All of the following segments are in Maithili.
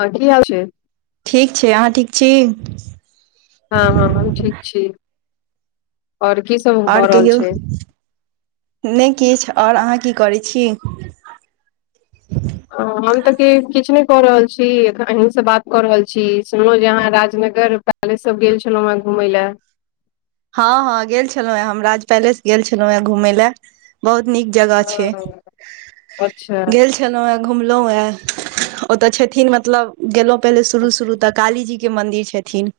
हँ की हल छै ठीक छै अहाँ ठीक छी हँ हँ हम ठीक छी और की सब भऽ रहल छै नई किछ और अहाँ की करैत छी हम तऽ किछु नहि कऽ रहल छीन अहीसँ बात कऽ रहल छी सुनलहुँ जे अहाँ राजनगर काले सब गेल छलहु घूमय लए हँ हँ गेल छलौँ हेँ हम राज पैलेस गेल छलौँ हं घूमय लए बहुत नीक जगह छै हँ, अच्छा गेल खेलौं हें घुमलों ए ओते छथिन मतलब गेलों पहिले शुरू शुरू तऽ काली जी के मंदिर छथिन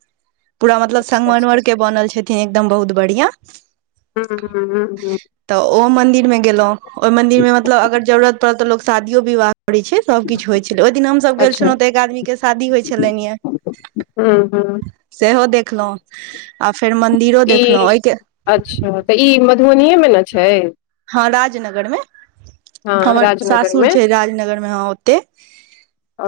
पूरा मतलब अच्छा अच्छा संगमर के बनल छथिन एकदम बहुत बढ़िआ हँ हँ हँ हँ तऽ ओ मंदिर मे गेलों ओहि मंदिर मे मतलब अगर जरूरत पड़ल तऽ लोग शादियो विवाह करैत छै सब किछु होइ छै छल ओहि दिन हमसभ गेल अच्छा छलहुँ तऽ एक आदमीके शादी होइ छलनि ये हँ हँ सेहो देखलहुँ आ फेर मंन्दिरो देखलहुँ ई ओहिके अच्छा तऽ ई मधुबनिये मे ने छै हँ राजनगरमे हँ हमर राजनगर सासुर मे छै राजनगरमे हं ओतै ओ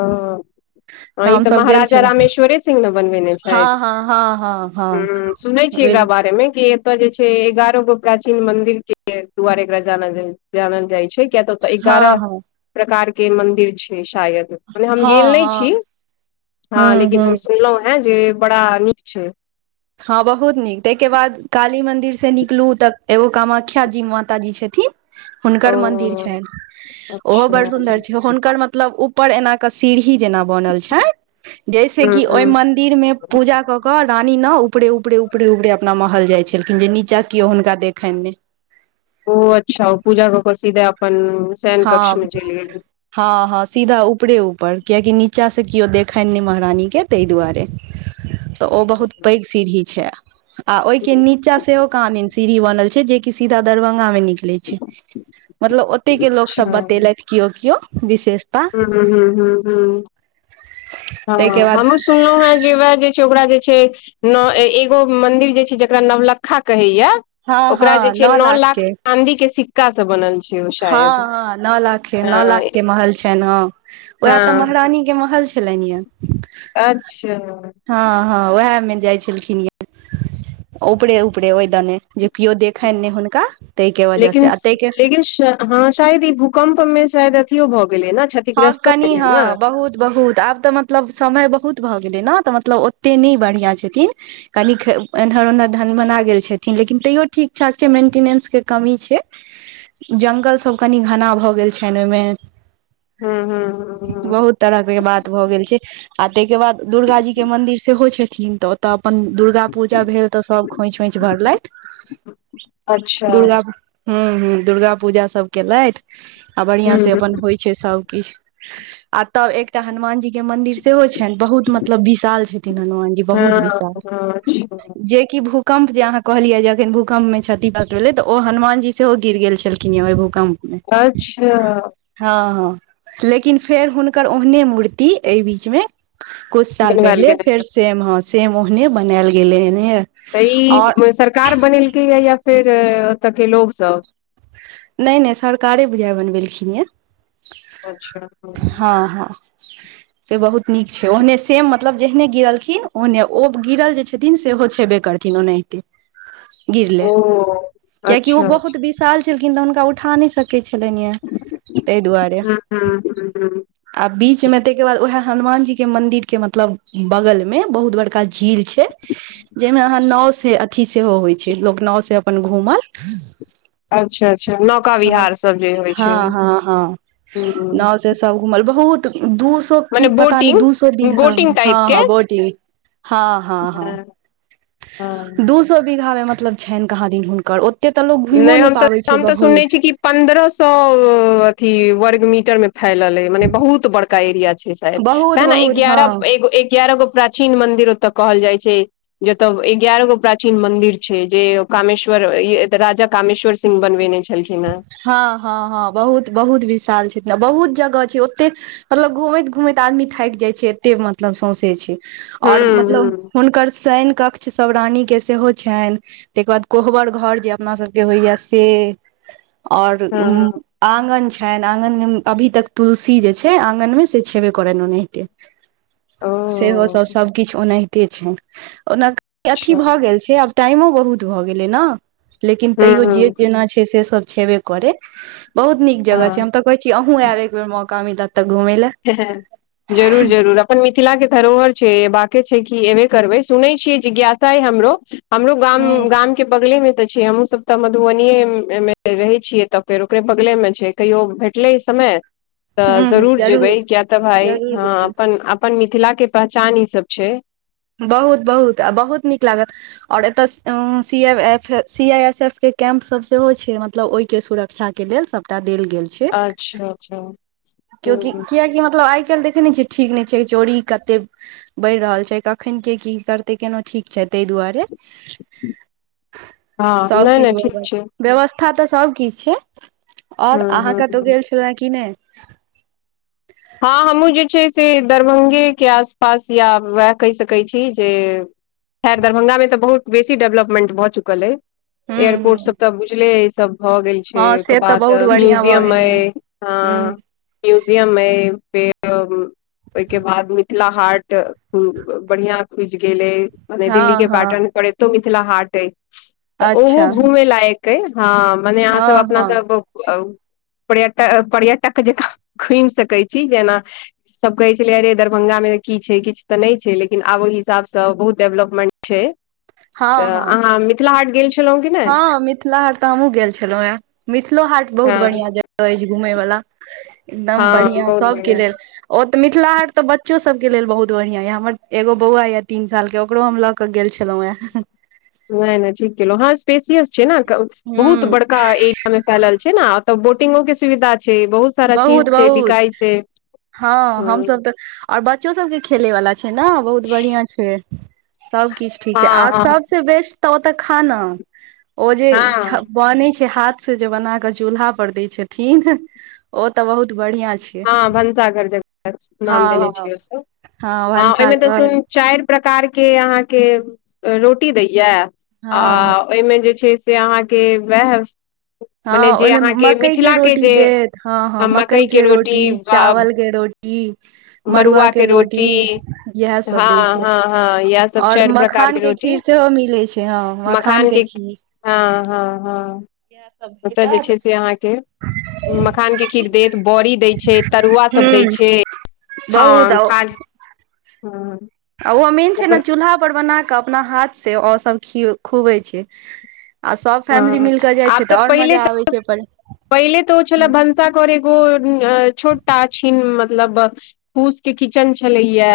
हँ, ई तऽ हमसभ गेल महाराजा छलहु रामेश्वरे सिंह ने बनबेने हँ छथि हँ हँ हँ हँ ह सुनै छीयै एकरा बिल बारे मे कि ओत जे छै एगारह गो प्राचीन मंदिर के दुआरे एकरा जानल जानल जाइ छै किया तऽ ओतऽ हँ एगारह हँ प्रकार के मंदिर छै शायद मने हम हँ गेल नहि छी हँ हँ हूँ लेकिन हम हूँ सुनलहुँ है जे बड़ा नीक छै हँ बहुत नीक ताहिके बाद काली मंदिर से निकलू तऽ एगो कामाख्याजी माताजी छथिन हुनकर मन्दिर छनि ओ ओहो अच्छा बड़ सुन्दर छ हुनकर मतलब ऊपर एनाके सीढ़ी जेना बनल छनि जैस ह कि ओई ह मंदिर मे पूजा कऽ क रानी न ऊपरे उपरे ऊपरे ऊपरे अपना महल जाइ छलखिन जे नीचा केओ हुनका देखनि नहि ओ अच्छा ओ पूजा कऽ कऽ सीधे अपन शैन कक्ष हँ मे चलि गेली हँ हँ सीधा ऊपरे ऊपर कियकि नीचा से केओ देखनि नहि महारानीके ताहि दुआरे तऽ ओ बहुत पैघ सीढ़ी छै आ ओहिके नीच नीचा सेहो काहां दिन सीढ़ी बनल छै जेकि सीधा दरभंगा मे निकले छै मतलब ओ ओताई के लोक सब अच्छा बतेलथि किओ किओ विशेष हूं ह हूं हूं हूं हँ ताहिके बाद हम हु सुनलहुँ हे जेएह जे छै ओकरा जे एगो मन्दिर जे छै जकरा नवलकखा कहैया हँ ओकरा जे हँ छै नओ नौ लाख के चाँदी के सिक्काँ स बनल छै ओ हँ शायद हँ नौ लाख नौ हँ लाख के महल छै हं उएह तऽ हँ महारानी के महल छलैन या अच्छा हँ हँ उएह मे जाइ छलखिन य [inaudible] ऊपरे ऊपरे ओहिदने जे केओ देखनि नहि हुनका ताहिके वजह से लेकिन आ ताहिके लेकिन हँ शायद ई भूकम्प मे शायद अथियो भऽ गेलै ने हँ क्षतिग्रस्तो कनि भेलै ने हँ बहुत बहुत आब तऽ म मतलब समय बहुत भऽ गेलै ने तऽ मतलब ओतेक नहि बढ़िआँ छथिन कनि एन्हर ओन्हर ढन मना गेल छथिन लेकिन तैयो ठीक ठाक छै मेंटिनेंसके कमी छै जंगल सभ कनि घना भऽ गेल छनि ओहिमे हूं हूं हूं बहुत तरह के बात भऽ गेल छै आ ताहि के बाद दुर्गा जी के मंदिर सेहो छथिन तऽ तऽ अपन दुर्गा पूजा भेल तऽ सभ खोँछ ओइंछ भरलथि अच्छा ह ह दुर्गा पूजा सब केलैथ आ बढ़िया से हूँ अपन होइ सब किछु आ तब एकटा हनुमानजी के मंदिर सेहो छनि बहुत मतलब विशाल छथिन हनुमानजी बहुत हँ विशाल अच्छा जेक भ भूकंप जे अहाँ कहलियै जे एखन भूकंप मे क्षति बात भेलै तऽ ओ हनुमान जी सेहो गिर गेल छलखिन य ओ भूकंप अच्छा हँ हँ लेकिन फेर हुनकर ओहने मूर्ति एहि बीचमे कुछ साल बनवायल पहिले गेलै फेर सेम ह सेम ओहने बनायल गेले हेन तऽ ई सरकार बनेलकै यए या फेर एतय के लोगसभ नै नै सरकारे बुझाइ बनबेलखिन हे अच्छा हम्म। हँ हँ से बहुत नीक छै ओहने सेम मतलब जेहने गिरलखिन ओहने ओ गिरल जे छथिन सेहो छेबे करथिै ओनैते गिरले ओ क्याकि ओ अच्छा अच्छा बहुत बिस साल छलखिन तऽ हुनका उठा नहि सकै छलनि य ताहि दुआरे हुं हुं हुं आ बीच मे ताहिके बाद उएह हनुमान जी के मंदिर के मतलब बगल में बहुत बड़ झील छै जाहिमे अहाँ नौ से अथी सेहो होइ छै लोक नाव से अपन घूमल अच्छा अच्छा नौका ह विहार सब जे होइ छै हँ हँ हँ हुं नओ सब घूमल बहुत दू की मने पता न बोटिंग दू सो बीघा मे बोटिंग हँ टाइप के हँ बहुटी हँ हँ हँ हाँ हाँ। दू सो बीघामे मतलब छनि कहाँ दिन हुनकर एते तऽ लोग घुमियो नै पाबै छै बहुत पंन्द्रह सौ अथी वर्गमीटर में फैलल मने बहुत ब एरिया छै शायद बहुत ते ने बहुत हँ एगारह एगो एगारह गो प्राचीन मंन्दिर ओतऽ कहल जाइ छै जतय एगारह गो प्राचीन मंदिर छै जे कामेश्वर त राजा कामेश्वर सिंह बनबेने छलखिन हँ हँ हँ हँ बहुत बहुत विशाल छथि ने बहुत जगह छै ओते मतलब घूमैत घूमैत आदमी थैक जाय छै एते मतलब सौंसे छै आओर हुं मतलब हुं हुनकर शैन कक्ष कचछ सब रानी के सेहो छनि ताहिके बाद कोहबर घर जे अपना सबके होइया से आओर उ हँ आगन छनि आँगन मे अभी तक तुलसी जे छै आगन मे से छेबे करनि ओनाहिते ओ [inaudible] सेहो सभ सभकिछु ओनाहिते छनि ओना अथी अच्छा भऽ गेल छै आब टाइमो बहुत भऽ गेलै ने लेकिन हँ तैयो जे हँ जेना छै से सब छेबे करै बहुत नीक जगह छै हम हँ त कहे छीे अहुूँ आब एक बेर मौका मिलत तऽ घुमय लए जरूर जरूर अपन मिथिला के धरोहर छै एबाके छै कि एबे करबै सुनै छियै जिज्ञासा हमरो हमरो गाम हूँ गाम के बगले मे ते छै हमहुँ सब तऽ मधुबनीेये मे मे रहे छियै तऽ फेर ओकरे बगले मे छै कहियो भेटलै समय तऽ हूँ हूँ जरूर जेबै किया तऽ भााय जरूर हँ जरूर अपन अपन मिथिलाके पहचान ईसभ छै बहुत बहुत आ बहुत नीक लागत आओर एतय सी‌आई। एस एफ के कैम्प सब सेहो छै मतलब ओहिके सुरक्षा के के लेल सबटा देल गेल छै अच्छा अच्छा हँ कियकि मतलब आइ काल् देखे नहि छ ठीक नहि छै चोरी कते बढ़ि रहल छै क खनख ‌के‌की करतै केना ठीक छै ताहि दुरे हँ नहि नहि सबकिछु ठीक ब छै व्यवस्था तऽ सबकिछु छै ओर हँ अहाँ कतो हँ गेल छलहु हे की नहि हँ हमहूँ जे छै से दरभंगेके आसपास या उएह कहि सकैत छी जे खैर दरभंगा तऽ बहुत बेसी डेवलपमेन्ट भऽ चुल अइ हूं एयरपोर्ट सब हूं तऽ बुझले ई सब भऽ गेल छै हँ ओहिके से तऽ बाद बहुत बढ़िआं भऽ म्यूजियम गेल अय ये हँ हूं म्यूजियम ऐ फेर ओहिके बाद मिथिला हाट ख बढ़िया खुजि गेल अ मने दिल्ली हँ के हँ पैटर्न पर एतो मिथिला हाट अय तऽ ओहो अच्छा घूमे लायक के हँ मने अहाँसभ हँ अपना हँ सब पर्यटक पर्यटक जकाँ घुमि सकैत छी जेना सभ कहै छलै रे दरभंगा मे की छै किछु तऽ नहि छै लेकिन आब ओहि हिसाबसँ बहुत डेवलपमेंट छै हँ तऽ हँ अहाँ मिथिला हाट गेल छी हँ मिथिला हाट तऽ हमहूँ गेल छलहुँ हेँ मिथिलो हाट बहुत हँ बढ़ियां जगह अछि घुमय वला एकदम हँ बढ़िया बहुत सबके बढ़िआँ लेल ओते मिथिला हाट तऽ बच्चो सब के लेल बहुत बढ़िया या हमर एगो बौआ ये तीन साल के ओकरो हम लग के गेल छलहुँ हेँ नहि नहि ठीक केलहु हँ स्पेसियस छै ने बहुत हूँ बड़ का एरिया मे फैल छै ने ओतऽ बोटिंगो के सुविधा छै बहुत सारा बहुत चीज छै बहुत बिकाइ छै हँ हमस तऽ और बच्चो सबके खेलय वाला छै ने बहुत बढ़िया छै सब किछु ठीक छै हँ आ हँ सब से बेस्ट तऽ ओ तऽ खाना ओ जे हँ बनै छै हाथ से जे बना के चूल्हा पर देय छथिन ओ ते बहुत बढ़िया छै हँ भनसाघर जकर नाम देने हँ हँ छिय ओ सब हँ ओहिमे तऽ सुन चारि प्रकार के अहाँके रोटी दैय हँ हँ आ ओहिमे जे छै से अहाँके वएह हँ मने जे ओहिमे अहाँके मकई के मिथिलाके रोटी जे देत हँ हँ अ, मकई मकइके के रोटी रोटी आ, चावल के रोटी मड़ुआ के रोटी इह सब हँ दै छै हँ हँ इएह सब और चारि प्रकार मखान के रोटी खीर सेहो मिले छै हँ मखान के खीर हँ हँ हँ ओतऽ जे छै से अहाँके मखान के खीर देत बड़ी दै तरुआ सब दै हूं छै बहुत हँ आ क आ ओ मेन छै ने चूल्हा पर बना कऽ अपना हाथ से ओ सब ख खुबै छै आ सब फैमिली हँ मिल क जाय आब छै तऽ आओर पहिले मजा आबे छै ओइपर पहिले तऽ ओ छलए भनसार एगो छोटा छिन मतलब फूस के किचन छलैया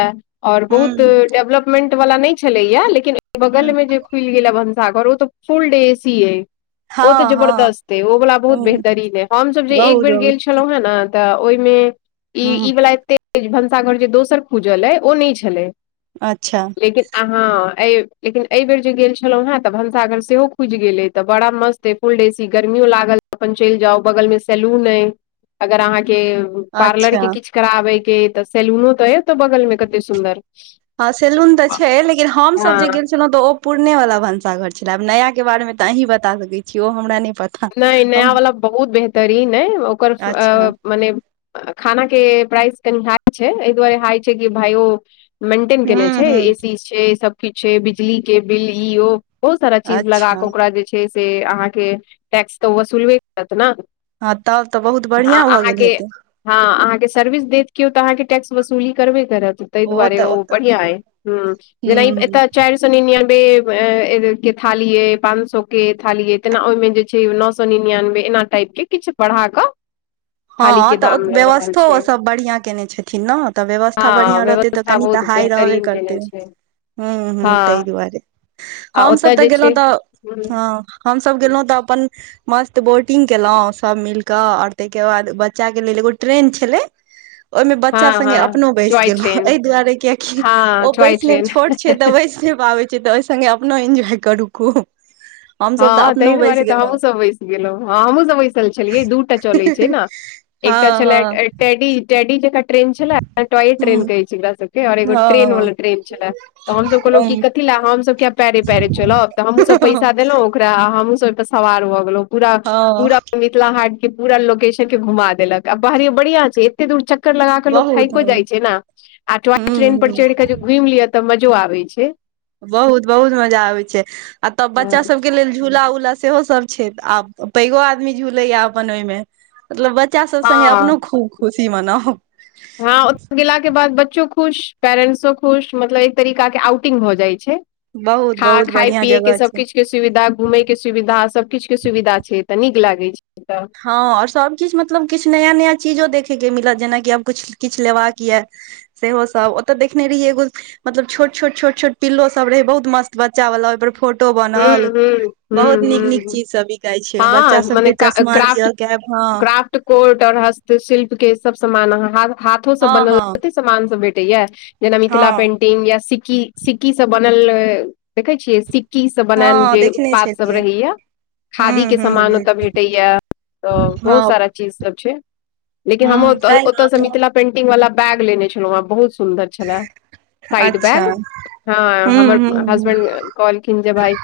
और बहुत हूं डेवलपमेंट वाला नहि छलैया लेकिन बगलमे जे खुलि गेल हा भनसाघर ओ तऽ फुल डे सी अय ओ तऽ हँ हँ जबरदस्त अे ओ बला बहुत हूं बेहतरीन हे हमसभ जे एक बहुत बेर बहुत गेल छलहुँ हेँ ने तऽ ओहिमे ई हूं ई वला एते भनसाघर जे दोसर खूजल अइ ओ नहि छलै अच्छा लेकिन अहाँ लेकिन एहि बेर जे गेल छलौं हें तऽ भनसाघर सेहो खुज गेल गेले तऽ बड़ा मस्त अय फुल देसी गर्मियो लागल अपन चलि जाउ बगल मे सैलून अइ अगर अहाँके पार्लर अच्छा के किछु कराबे के तऽ सैलूनो तऽ एत बगल मे कते सुन्दर हँ सैलून तऽ छै लेकिन हम सब हँ जे गेल छलौं तऽ ओ पुरने वाला भनसाघर छल आब नया के बारे मे तऽ अहीं बता सकैत छी ओ हमरा नहि पता नहि हम नया वला बहुत बेहतरीन अय ओकर अच्छा मने खाना के प्राइस कनि हाइ छै एहि दुआरे हाइ छै कि भाइयो मेन्टेन केने हूँ छै हूँ ए सी छै सब किछु छै बिजली के बिल ई ओ बहुत सारा चीज लगा अच्छा कऽ ओकरा जे छै से अहाँके टैक्स तऽ वसूलबे करत न हँ तब तऽ बहुत बढ़िआं भऽ गेल हेतै हँ अहाँके सर्विस देत केओ तऽ अहाँके टैक्स वसूली करबे करत तई दुआरे ओ बढ़ियां अइ हूं हूँ जेना हूँ एतऽ चारि सौ निन्यानवे के थालीए पांच सौ के थालीए तेना ओइमे जे नौ सौ निन्यानवे एना टाइप के किछु बढ़ा कऽ थाली हँ के तऽ दाम लऽ रहल व्यवस्थो छै ओ सब बढ़िआँ केने छथिन न तऽ व्यवस्था हँ बढ़िआँ रहतै त व्यवस्था कनी तऽ बहुत हाइ रहबे बेहतरीन करतै केने छै हूं हूं तइ हँ दुआरे आ हमसब ओतय तऽ जे गेलहुँ छै तऽ हं हम सभ गेलहुं तऽ अपन मस्त बोटिंग केलहुं सब मिलक आर त के बाद बच्चा के लेल एगो ट्रेन छलै ओहिमे बच्चा हँ स्गे हँ अपनो बैस टॉय गेलो ट्रेन एहि दुआरे क्याकि हँ ओ टॉय बैसनइ ट्रेन छोट छै तऽ बैस नइ पाबै छै तऽ ओहि सङ्गे अपनो एन्जॉय करू खूब हमसभ तऽ हँ तइ अपनो बैस दुआरे तऽ गेलहुँ हमहुँसब बैस गेलहुँ हँ हमहूँ सब बैसल छलियै दु चलै छै न एकटा हँ छलैथ हँ टेडी टेडी जेका ट्रेन छला टॉय ट्रेन ह कहै एकरा सबके ओर एगो ट्रेन हँ वाला ट्रेन छला त हमस कहलौं कथि ले हमस पैरे पैरे चलब तऽ हमहुँ सब हँ पैसा देलहुं ओकरा आ हमहुं सब ओइ पर सवार भऽ गेलौ पूरा हँ पूरा मिथिला हाट के पूरा लोकेशन के घुमा देलक आ बाहरियो बढ़िया छै एते दूर चक्कर लगाक के लोक बहुत थाइको ह जाइ छै न आ टाॅय ट्रेन पर ह चढ़िकय घुमि लिअ तऽ मजो आबै छै बहुत बहुत मजा आबै छै आ तब बच्चा सब के लेल झूला उलाउल सेहो सब छै आब पैघो आदमी झूलेया अपन ओइमे मतलब बच्चा सब सङ्गे हँ अपनो खूब खुशी मनाउ हँ ओ गेलाके के बाद बच्चो खुश पेरेंट्सो खुश मतलब एक तरीका के आउटिंग भऽ जाइ छै बहुत खा बहुत खाय बढ़िया पियएके जगह सब छै किछ के सुविधा घुमयके सुविधा सभकिछुके सुविधा छै तऽ नीक लागैत छै तऽ हँ और सब किछु मतलब किछु नया नया चीजो देखेके मिलत जेनाकि आब किछ किछु लेबाके यऽ सेहो सब ओतऽ देखने रहियै एगो मतलब छोट छोट छोट छोट पिल्लो सब रहै छै बहुत मस्त बच्चा वाला ओहि पर फोटो टो हूँ बनल हूँ बहुत निक हूँ नीक हूँ चीज सब बिकायई छै हँ बच्चा सब मने क का च क्राफ्ट क्राफ्ट कोर्ट और हस्तशिल्प के सब समान आ हा हाथो सब हँ बनल हँ कते सामान सब भेटैया जेना मिथिला हँ पेंटि टिंग या सिक्की सिक्की से बनल देखे छियै सिक् [unintelligible] की सब बनायल हँ जे देखने उत्पाद सब छलियै रहैया खादी हूँ के हूँ सामान हूँ ओतय भेंटैया तऽ बहुत हँ सारा चीज सब छै लेकिन हम हूँ तैं ओतयसँ ने मिथिला पेंटिंग वाला बैग लेने छलहुँ ह बहुत सुन्दर छला साइड अच्छा बैग हूँ हं हमर हूँ हैडबैंड कह जे भाइ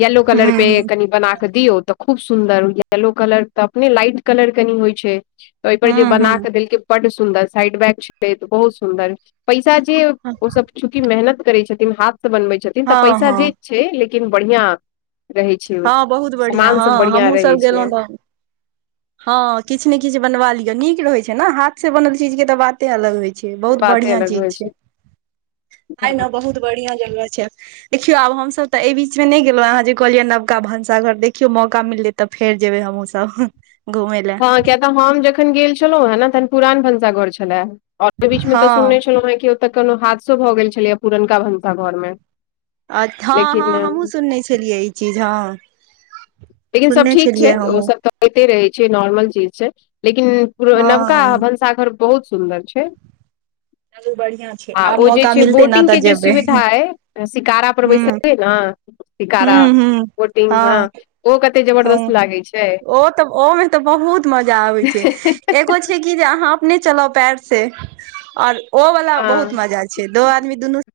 येल्लो हूँ कलर पेट हूँ क के बना कऽ दियौ तऽ खूब सुन्दर येलो कलर तऽ अपने लाइट कलर कनि होइ छै ओइपर जे हूँ हूँ बना हूँ कऽ देलकै बड सुन्दर साइड बैग छलै तऽ बहुत सुन्दर पैसा जे ओ सब चूँकि मेहनत करै छथिन हाथ से बनबै छथिन तऽ पैस जेए हँ हँ छै लेकिन बढ़िआ रहै छै हँ बहुत बढ़िआँ सामान सब हँ बढ़िआँ हमहूँ रहै सब छै गेलहुँ तऽ हँ किछ ने किछ बनवा लिय नीक रहै छै ने हाथ से बनल चीज के तऽ बात कते अलग होइ छै बहुत बाते बढ़िया अलग चीज होइ छै आइ ने बहुत बढ़िया जगह छै देखियो आब हमस तऽ ऐ बीच मे नइ गेलों अहाँ जे कहलियै नवका भनसा घर देखियौ मौका मिललै तऽ फेर जेबै हमहुँ सब घूमय हँ लए किया तऽ हम जखन गेल छलहौं हँ ने तहन पुरान भनसाघर छला एहि बीच मे तऽ हँ सुनने छलहुँ हें तऽ कोनो हादसो भऽ गेल छलैया पुरनका भनसा घर मे अ हँ हँ लेकिन हमहूँ लेकिन सुनने छलियै ई चीज हँ लेकिन सब सुनने ठीक छै छलियै ओ हमहुँ सब तऽ होइते रहै छै नॉर्मल चीज से लेकिन नवका हँ भंसाघर बहुत सुन्दर छै त [inaudible] आ ओ जे छै बोटिंगके जे जेबै सुविधा अइ शिकारा पर ह बैसलै न ह शिकारा वोटिंग हँ ओ क ह ओ तऽ ओमे तऽ बहुत मजा आबै छै एगो कि जे अहाँ अपने चलाउ पैर से और ओ वाला हँ बहुत मजा छै दो आदमी दुनू